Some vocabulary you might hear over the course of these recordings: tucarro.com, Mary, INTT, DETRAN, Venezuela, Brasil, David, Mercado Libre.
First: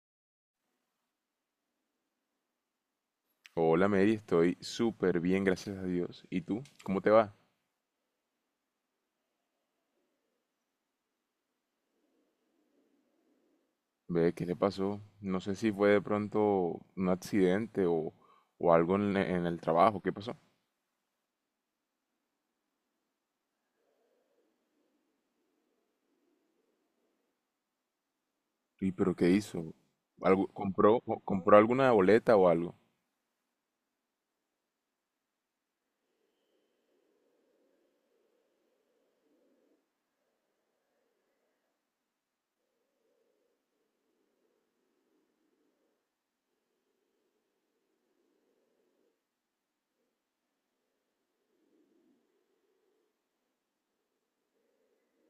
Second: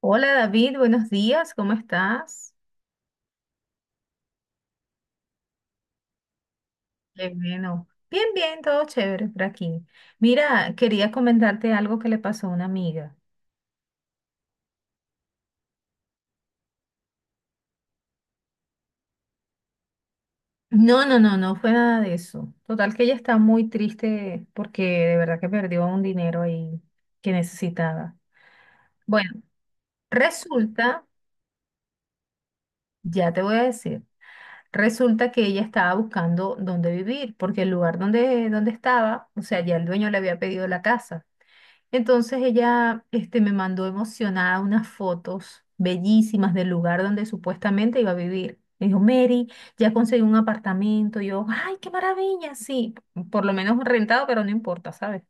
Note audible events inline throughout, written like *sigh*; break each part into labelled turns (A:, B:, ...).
A: Hola David, buenos días, ¿cómo estás?
B: Hola Mary, estoy súper bien, gracias a Dios. ¿Y tú? ¿Cómo te
A: Qué
B: va?
A: bueno. Bien, bien, todo chévere por aquí. Mira, quería comentarte algo que le pasó a una amiga.
B: Ve, ¿qué te pasó? No sé si fue de pronto un accidente o, o algo en el trabajo. ¿Qué pasó?
A: No, no, no, no fue nada de eso. Total que ella está muy triste porque de verdad que perdió un dinero ahí que necesitaba.
B: ¿Y pero qué
A: Bueno,
B: hizo? ¿Algo, compró,
A: resulta,
B: o- compró alguna boleta o algo?
A: ya te voy a decir, resulta que ella estaba buscando dónde vivir porque el lugar donde estaba, o sea, ya el dueño le había pedido la casa. Entonces ella este, me mandó emocionada unas fotos bellísimas del lugar donde supuestamente iba a vivir. Me dijo, Mary, ya conseguí un apartamento. Y yo, ay, qué maravilla, sí, por lo menos rentado, pero no importa, ¿sabes?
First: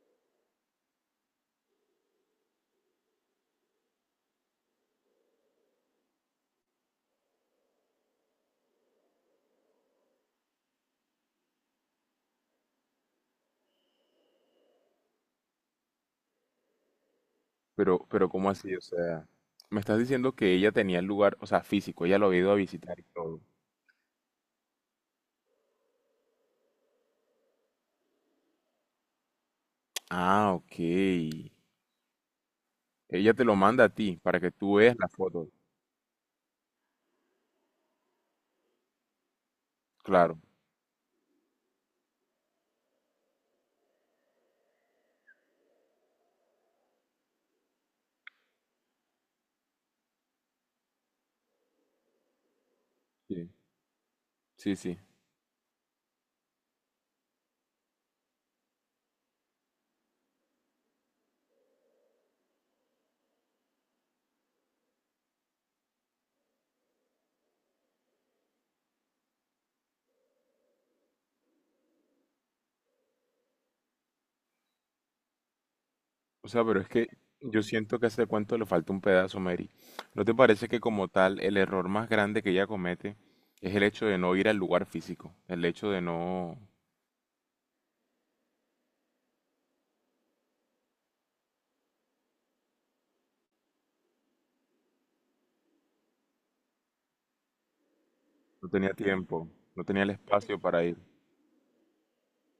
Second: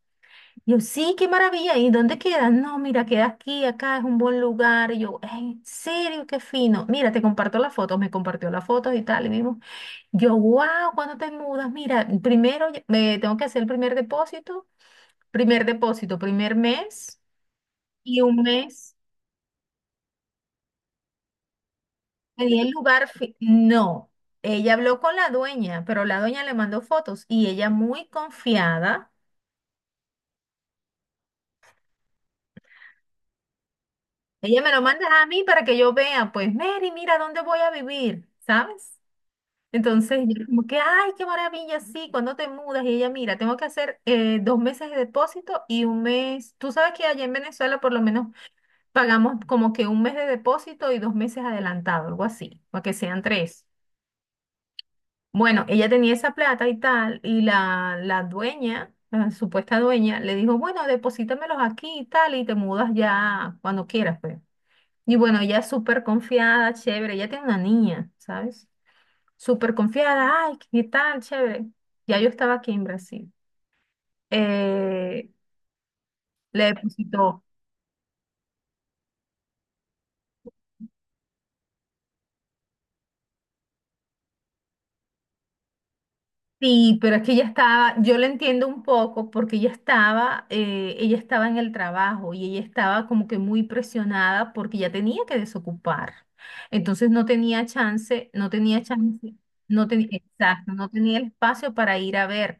A: Y yo, sí, qué maravilla. ¿Y dónde queda? No, mira, queda aquí, acá es un buen lugar. Y yo, "Ay, en serio, qué fino. Mira, te comparto las fotos, me compartió las fotos y tal. Y vimos, yo, wow, ¿cuándo te mudas? Mira, me tengo que hacer el primer depósito, primer mes.
B: Pero,
A: Y
B: pero
A: un
B: ¿cómo así? O
A: mes,
B: sea, me estás diciendo que ella tenía el lugar, o sea, físico, ella lo había
A: le
B: ido a
A: di el
B: visitar y
A: lugar, fi-
B: todo.
A: no, ella habló con la dueña, pero la dueña le mandó fotos y ella muy confiada,
B: Ah, ok. Ella te lo manda a ti para que
A: ella me
B: tú
A: lo
B: veas
A: manda
B: la
A: a mí
B: foto.
A: para que yo vea, pues Mary, mira dónde voy a vivir, ¿sabes? Entonces
B: Claro.
A: yo como que, ay, qué maravilla, sí, cuando te mudas y ella, mira, tengo que hacer dos meses de depósito y un mes, tú sabes que allá en Venezuela por lo menos pagamos como que un mes de depósito y dos meses adelantado, algo así, para que sean
B: Sí,
A: tres.
B: sí, sí.
A: Bueno, ella tenía esa plata y tal, y la dueña, la supuesta dueña, le dijo, bueno, deposítamelos aquí y tal, y te mudas ya cuando quieras, pues. Y bueno, ella súper confiada, chévere, ella tiene una niña, ¿sabes? Súper confiada, ay, qué tal, chévere. Ya yo estaba aquí en Brasil. Eh,
B: O
A: Le
B: sea, pero es que
A: depositó.
B: yo siento que a ese cuento le falta un pedazo, Mary. ¿No te parece que como tal el error más grande que ella comete es el hecho de no ir al lugar físico? El hecho de no...
A: Sí, pero es que ella estaba, yo la entiendo un poco porque ella estaba en el trabajo y ella estaba como que muy presionada porque ya tenía que desocupar. Entonces no tenía chance, no
B: No
A: tenía
B: tenía
A: chance,
B: tiempo, no
A: no
B: tenía
A: tenía,
B: el espacio
A: exacto,
B: para
A: no
B: ir.
A: tenía el espacio para ir a ver.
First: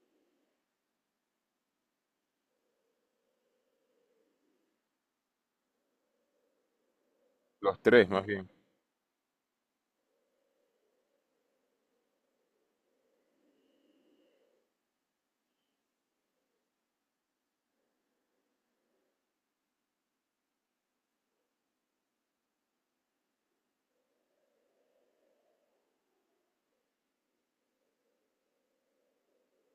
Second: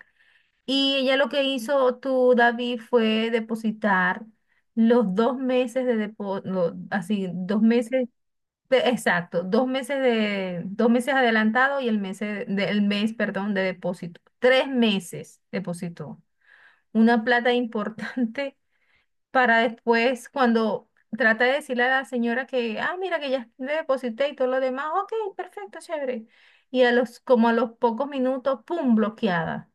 A: Y ella lo que hizo tú, David, fue depositar los dos meses de depósito, así,
B: Los tres, más bien.
A: exacto, dos meses adelantado y el mes, del mes, perdón, de depósito. Tres meses depositó. Una plata *laughs* importante para después, cuando trata de decirle a la señora que, ah, mira que ya le deposité y todo lo demás, ok, perfecto, chévere. Y a los, como a los pocos minutos, pum, bloqueada.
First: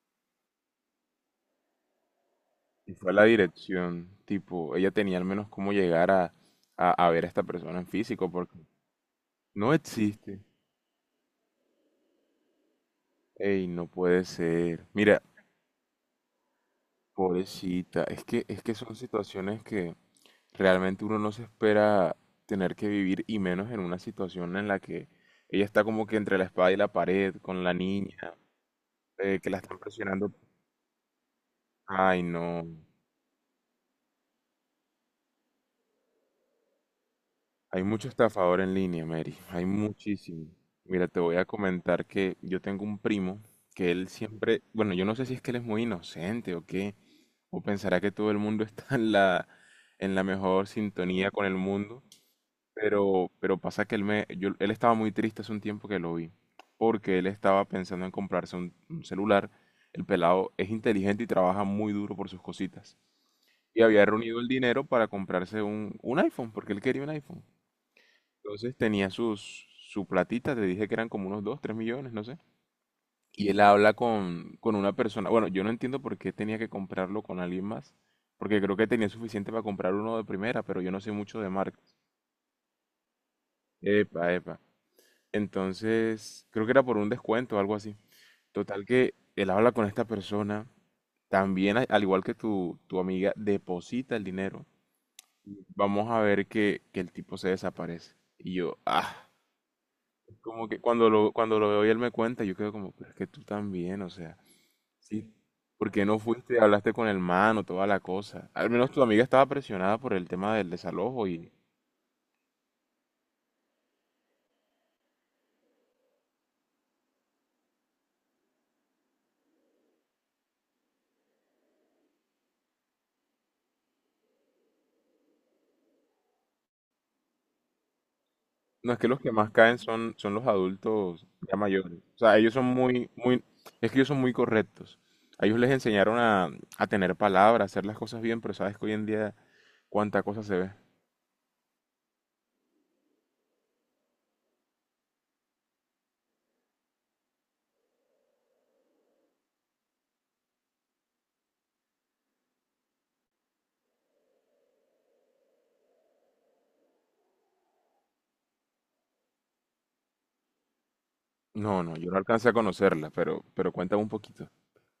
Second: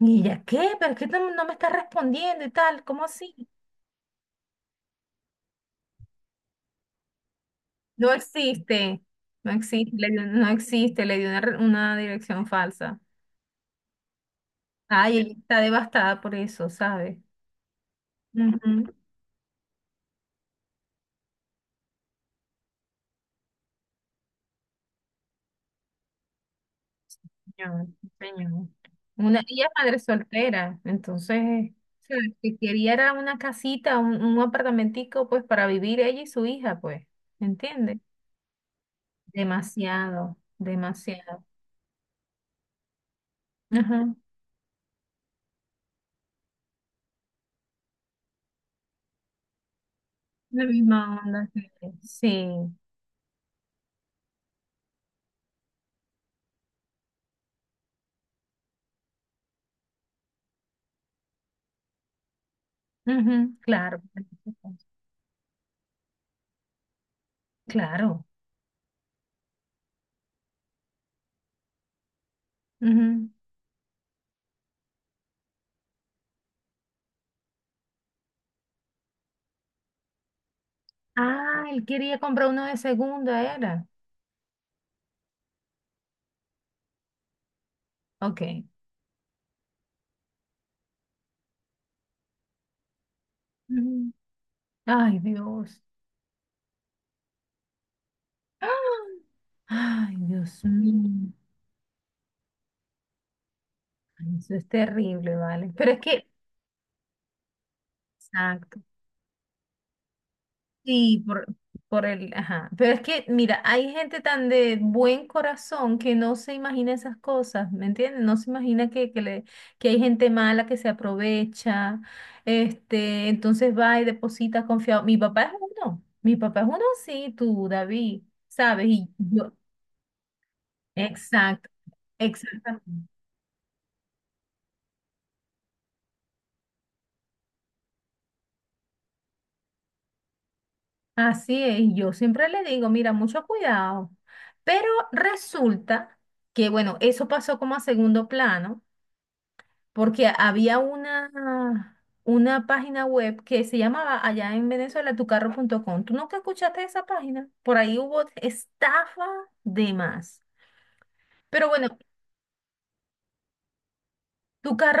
A: Y ella, ¿qué? ¿Pero es que no me está respondiendo y tal?
B: Y
A: ¿Cómo
B: fue la
A: así?
B: dirección, tipo, ella tenía al menos cómo llegar a, a ver a esta persona en
A: No
B: físico, porque
A: existe,
B: no existe.
A: no existe, le dio una, una dirección falsa.
B: Ey, no puede ser.
A: Ay,
B: Mira,
A: ella está devastada por eso, ¿sabes?
B: pobrecita, es que
A: Ujú.
B: son situaciones que... Realmente uno no se espera tener que vivir y menos en una situación en la que ella está como que entre la espada y la pared con la
A: Señor,
B: niña,
A: señor. Una,
B: que la
A: ella es
B: están
A: madre
B: presionando.
A: soltera, entonces,
B: Ay,
A: ¿sabes? Que
B: no.
A: quería era una casita, un apartamentico, pues, para vivir ella y su hija, pues,
B: Hay
A: ¿entiendes?
B: mucho estafador en línea, Mary. Hay
A: Demasiado,
B: muchísimo. Mira, te voy
A: demasiado.
B: a comentar que yo tengo un primo que él
A: Ajá.
B: siempre, bueno, yo no sé si es que él es muy inocente o qué, o pensará que todo el mundo *laughs* está en la
A: La
B: mejor
A: misma
B: sintonía con
A: onda.
B: el mundo.
A: Sí,
B: Pero pasa que él estaba muy triste hace un tiempo que lo vi, porque él estaba pensando en comprarse un celular. El pelado es inteligente y trabaja muy duro por sus cositas.
A: ujú,
B: Y
A: claro,
B: había reunido el dinero para comprarse un iPhone, porque él quería un iPhone.
A: claro.
B: Entonces tenía su platita. Te dije que eran como unos 2, 3 millones, no sé.
A: Ujú.
B: Y él habla con una persona. Bueno, yo no entiendo por qué tenía que comprarlo con alguien más, porque creo que tenía suficiente para comprar uno de primera, pero yo no sé mucho de
A: Ah, él
B: marcas.
A: quería comprar uno de segunda, era.
B: Epa, epa. Entonces, creo que era por un descuento o algo así.
A: Ok.
B: Total que él habla con esta persona, también al igual que tu amiga,
A: Ujú.
B: deposita el dinero.
A: Ay, Dios.
B: Vamos a ver que el tipo se desaparece. Y
A: ¡Ah!
B: yo, ah,
A: Ay, Dios
B: como
A: Mm.
B: que cuando lo,
A: mío,
B: cuando lo veo y él me cuenta, yo quedo como, pero es que tú también, o sea,
A: eso es
B: sí,
A: terrible, ¿vale?
B: ¿por
A: Pero es
B: qué no
A: que,
B: fuiste hablaste con el man o toda la cosa? Al
A: exacto,
B: menos tu amiga estaba presionada por el tema del
A: sí,
B: desalojo y
A: por el, ajá, pero es que, mira, hay gente tan de buen corazón que no se imagina esas cosas, ¿me entiendes? No se imagina que hay gente mala que se aprovecha, este, entonces va y deposita confiado. Mi papá es uno, mi papá es uno, sí, tú, David, ¿sabes?
B: no, es
A: Y
B: que los que más
A: yo,
B: caen son los adultos ya
A: exacto,
B: mayores. O sea, ellos son
A: exactamente.
B: muy, muy, es que ellos son muy correctos. A ellos les enseñaron a tener palabra, a hacer las cosas bien, pero sabes que hoy en día cuánta cosa se ve.
A: Así es, yo siempre le digo, mira, mucho cuidado. Pero resulta que, bueno, eso pasó como a segundo plano, porque había una página web que se llamaba allá en Venezuela tucarro.com. ¿Tú nunca escuchaste esa página? Por ahí hubo estafa de más. Pero
B: No,
A: bueno,
B: no, yo no alcancé a conocerla, pero cuéntame un poquito.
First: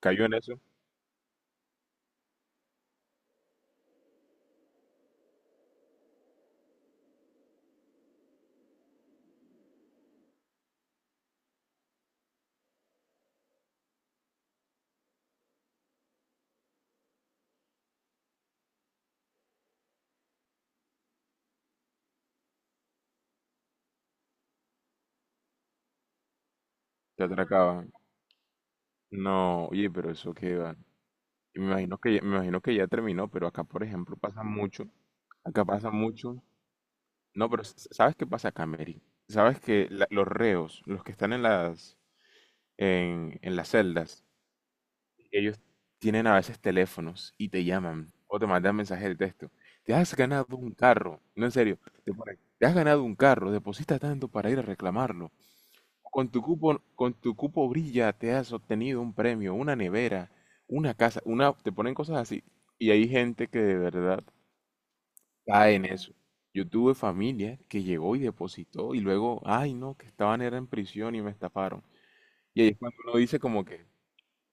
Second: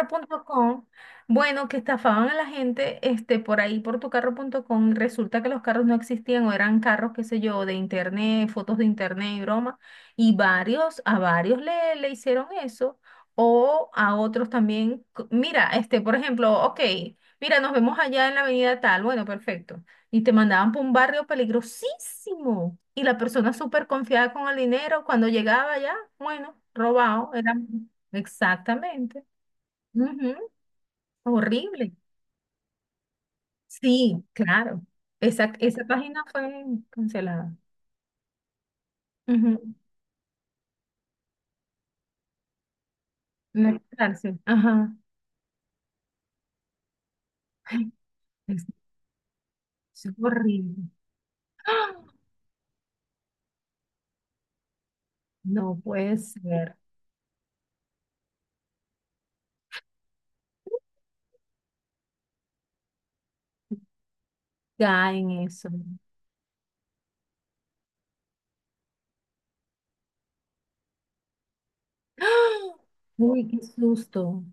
B: ¿Cayó en eso?
A: bueno, que estafaban a la gente este, por ahí por tucarro.com y resulta que los carros no existían o eran carros, qué sé yo, de internet, fotos de internet y broma. Y varios, a varios le hicieron eso o a otros también. Mira, este, por ejemplo, ok, mira, nos vemos allá en la avenida tal, bueno, perfecto. Y te mandaban por un barrio peligrosísimo y la persona súper confiada con el dinero, cuando llegaba allá, bueno,
B: ¿Te
A: robado, era...
B: atracaban?
A: Exactamente.
B: No, oye, pero
A: Ujú.
B: eso qué va. Y me
A: Horrible.
B: imagino que, me imagino que ya terminó, pero acá, por ejemplo,
A: Sí,
B: pasa
A: claro.
B: mucho.
A: Esa,
B: Acá
A: esa
B: pasa
A: página
B: mucho.
A: fue
B: No,
A: cancelada.
B: pero s- ¿sabes qué pasa acá, Mary?
A: Ujú.
B: ¿Sabes que los reos, los que están en las
A: La
B: celdas,
A: cárcel. Ajá.
B: ellos tienen a veces teléfonos y te
A: Ay,
B: llaman o te
A: Es,
B: mandan mensajes de texto? Te
A: es
B: has ganado un
A: horrible.
B: carro, no en serio,
A: ¡Ah!
B: te ponen, te has ganado un carro, deposita tanto para ir a reclamarlo.
A: No
B: O
A: puede
B: con tu
A: ser.
B: cupo, con tu cupo brilla, te has obtenido un premio, una nevera, una casa, una, te ponen cosas así. Y hay gente que de verdad
A: Ya en eso.
B: cae en eso. Yo tuve familia que llegó y depositó y luego, ay no, que estaban era en prisión y me estafaron. Y ahí
A: ¡Ah!
B: es cuando uno dice
A: Uy, qué
B: como que,
A: susto.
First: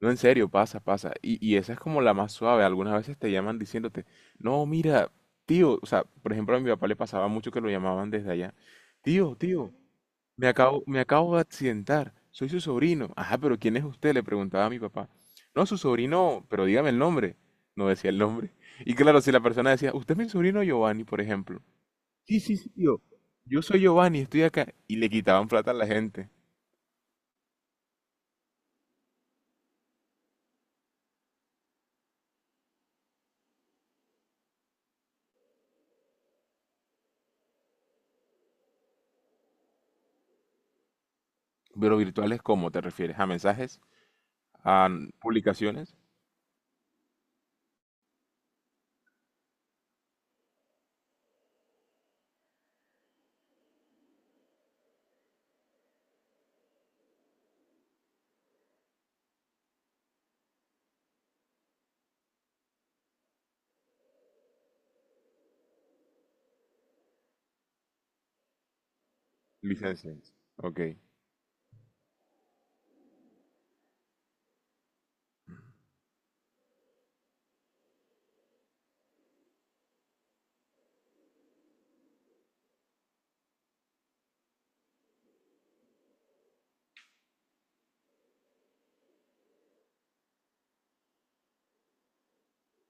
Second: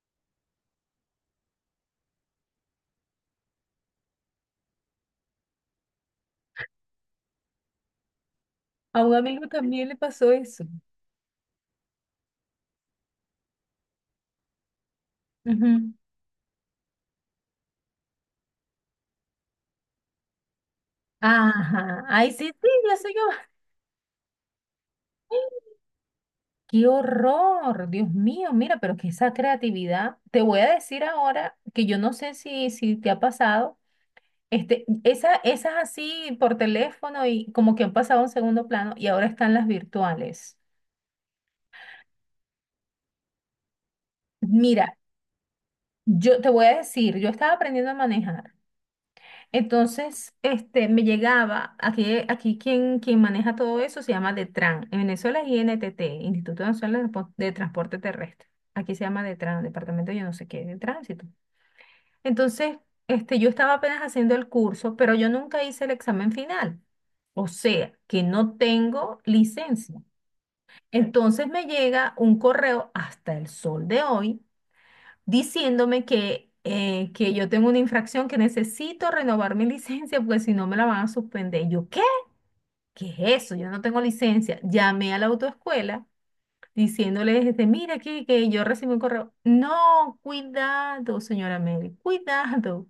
B: no, en serio, pasa, pasa. Y esa es como la más suave. Algunas veces te llaman diciéndote, no, mira, tío, o sea, por ejemplo, a mi papá le pasaba mucho que lo llamaban desde allá.
A: A un
B: Tío,
A: amigo
B: tío,
A: también le pasó
B: me
A: eso.
B: acabo, me acabo de accidentar. Soy su sobrino. Ajá, pero ¿quién es usted? Le preguntaba a mi papá. No, su
A: Ujú.
B: sobrino, pero dígame el nombre. No decía el nombre. *laughs* Y claro, si la persona decía, usted es mi sobrino Giovanni, por ejemplo.
A: Ajá. Ay,
B: Sí,
A: sí,
B: sí,
A: sí,
B: sí,
A: ya
B: tío.
A: sé yo.
B: Yo soy Giovanni, estoy acá. Y le quitaban
A: *laughs*
B: plata a la gente.
A: ¡Qué horror! Dios mío, mira, pero que esa creatividad. Te voy a decir ahora que yo no sé si te ha pasado. Este, esa, esas así por teléfono y como que han pasado a un segundo plano y ahora están las virtuales.
B: Pero virtuales, ¿cómo te refieres? ¿A mensajes? ¿A
A: Mira,
B: publicaciones?
A: yo te voy a decir, yo estaba aprendiendo a manejar. Entonces, este, me llegaba, aquí, aquí quien maneja todo eso se llama DETRAN. En Venezuela es INTT, Instituto Nacional de Transporte Terrestre. Aquí se llama DETRAN, Departamento yo no sé qué, de Tránsito. Entonces, este, yo estaba apenas haciendo el curso, pero yo nunca hice el examen final. O sea, que no tengo licencia.
B: Licencias. Ok.
A: Entonces me llega un correo hasta el sol de hoy diciéndome que yo tengo una infracción, que necesito renovar mi *laughs* licencia porque si no me la van a suspender. Y yo, ¿qué? ¿Qué es eso? Yo no tengo licencia. Llamé a la autoescuela diciéndoles, este, mira aquí que yo recibí un correo. No, cuidado, señora Mary, cuidado.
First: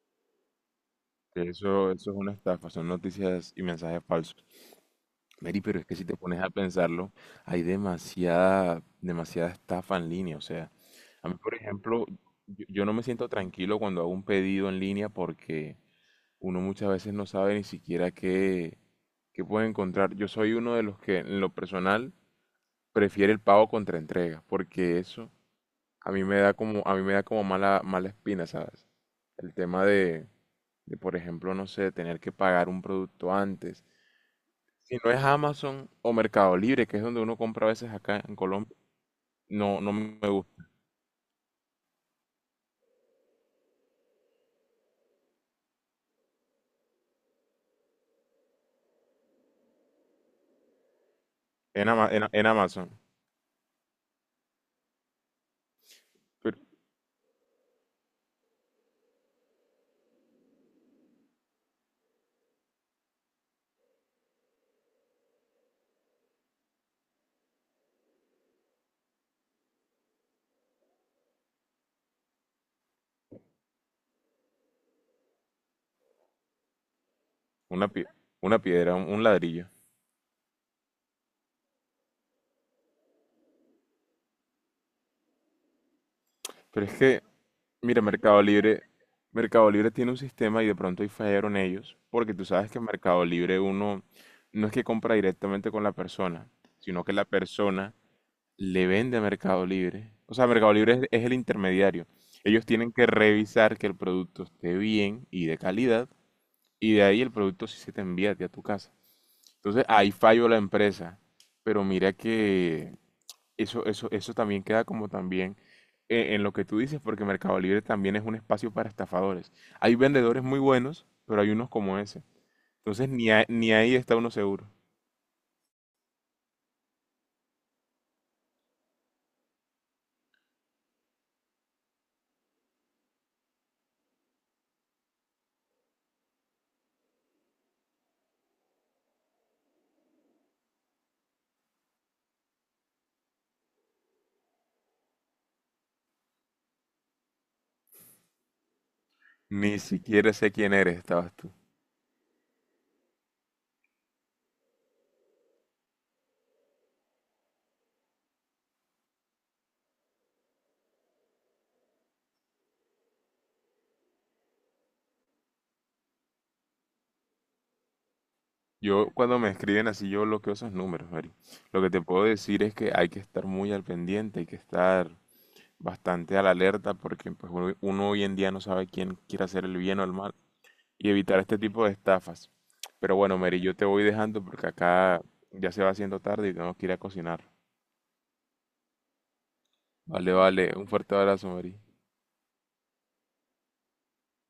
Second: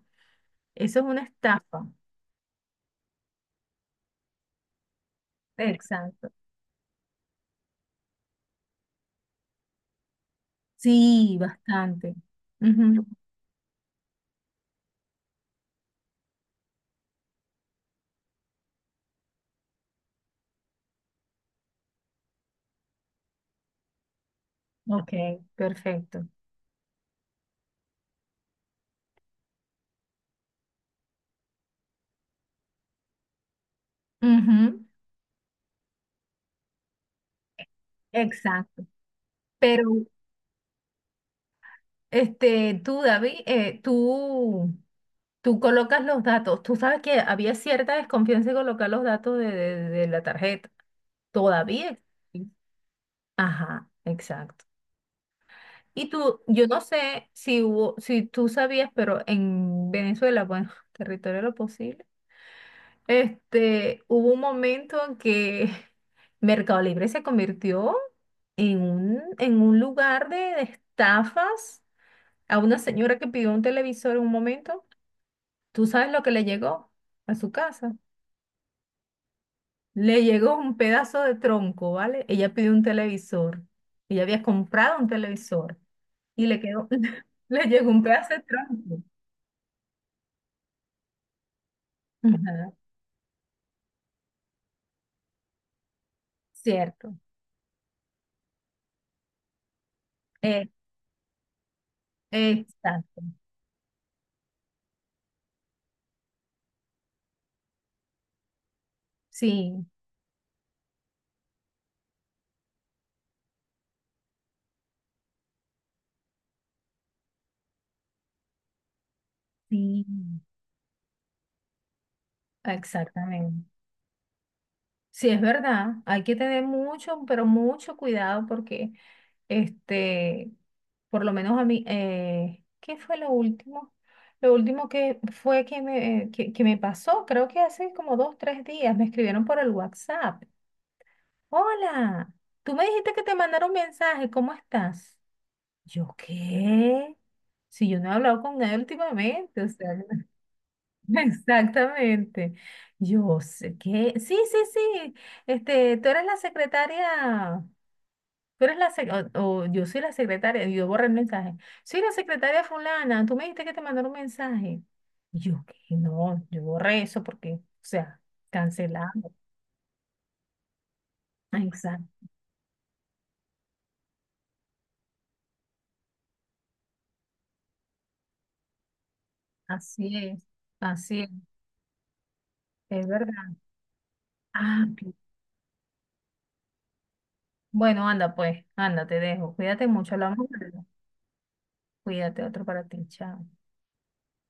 A: Eso es una estafa.
B: Eso es una estafa, son noticias y mensajes falsos. Mary, pero es que si te
A: Exacto.
B: pones a pensarlo, hay demasiada, demasiada estafa en línea. O sea, a mí,
A: Sí,
B: por ejemplo,
A: bastante.
B: yo no me
A: Ujú.
B: siento tranquilo cuando hago un pedido en línea porque uno muchas veces no sabe ni siquiera qué puede encontrar. Yo soy uno de los que, en lo personal, prefiere el pago contra entrega, porque
A: Ok,
B: eso a mí
A: perfecto.
B: me da como, a mí me da como mala, mala espina, ¿sabes? El tema de por ejemplo, no sé, tener que pagar un producto antes.
A: Ujú.
B: Si no es Amazon o Mercado Libre, que es donde uno compra a veces acá en Colombia,
A: Exacto.
B: no,
A: Pero
B: no me gusta.
A: este, tú, David, tú colocas los datos. Tú sabes que había cierta desconfianza en colocar los datos de la tarjeta.
B: En,
A: Todavía
B: Ama- en- en
A: existe.
B: Amazon,
A: Ajá, exacto. Y tú,
B: pero
A: yo no sé si hubo, si tú sabías, pero en Venezuela, bueno, *laughs* territorio de lo posible, este, hubo un momento en que *laughs* Mercado Libre se convirtió en un lugar de estafas a una señora que pidió un televisor en un momento, ¿tú sabes lo que le llegó a su
B: una,
A: casa?
B: pie- una piedra, un ladrillo.
A: Le llegó un pedazo de tronco, ¿vale? Ella pidió un televisor. Ella había comprado un televisor y le
B: Pero
A: quedó,
B: es que,
A: *laughs* le llegó
B: mira,
A: un pedazo de
B: Mercado Libre,
A: tronco.
B: Mercado Libre tiene un sistema y de pronto ahí fallaron ellos, porque tú sabes
A: Ajá,
B: que en Mercado Libre uno no es que compra directamente con la persona, sino que
A: cierto.
B: la persona le vende a Mercado Libre. O sea,
A: Eh,
B: Mercado Libre es el intermediario. Ellos tienen que
A: exacto.
B: revisar que el producto esté bien y de calidad, y de ahí el producto sí se te envía a ti a tu casa.
A: Sí,
B: Entonces, ahí falló la empresa. Pero mira que eso también queda como también en lo que tú dices, porque Mercado Libre también es un espacio para estafadores. Hay
A: sí,
B: vendedores muy buenos, pero hay unos como ese. Entonces, ni, a-
A: exactamente.
B: ni ahí está uno seguro.
A: Sí, es verdad. Hay que tener mucho, pero mucho cuidado porque este, por lo menos a mí, ¿qué fue lo último? Lo último que fue que me, que me pasó, creo que hace como dos, tres días, me escribieron por el WhatsApp. Hola, tú me dijiste que te mandaron un mensaje, ¿cómo estás? Yo, ¿qué? Si yo no he hablado con nadie últimamente, o
B: Ni
A: sea,
B: siquiera sé quién eres,
A: *laughs*
B: estabas tú.
A: exactamente. Yo sé que, sí, sí, sí, este, tú eres la secretaria. Tú eres la sec- o yo soy la secretaria, y yo borré el mensaje. Soy la secretaria fulana, tú me dijiste que te mandaron un mensaje. Y yo, que no, yo borré eso porque, o sea,
B: Yo
A: cancelado.
B: cuando me escriben así, yo bloqueo esos números, Mary.
A: Ah,
B: Lo que te puedo
A: exacto.
B: decir es que hay que estar muy al pendiente, hay que estar bastante a la alerta porque pues, uno hoy en día no sabe quién quiere hacer el bien o el
A: Así
B: mal
A: es,
B: y
A: así
B: evitar este tipo de estafas.
A: es
B: Pero bueno,
A: verdad.
B: Mary, yo te voy dejando porque
A: Ah, ok.
B: acá ya se va haciendo tarde y tenemos que ir a cocinar.
A: Bueno, anda pues, anda, te dejo. Cuídate mucho,
B: Vale,
A: hablamos
B: vale,
A: luego.
B: un fuerte abrazo, Mary.
A: Cuídate, otro para ti, chao.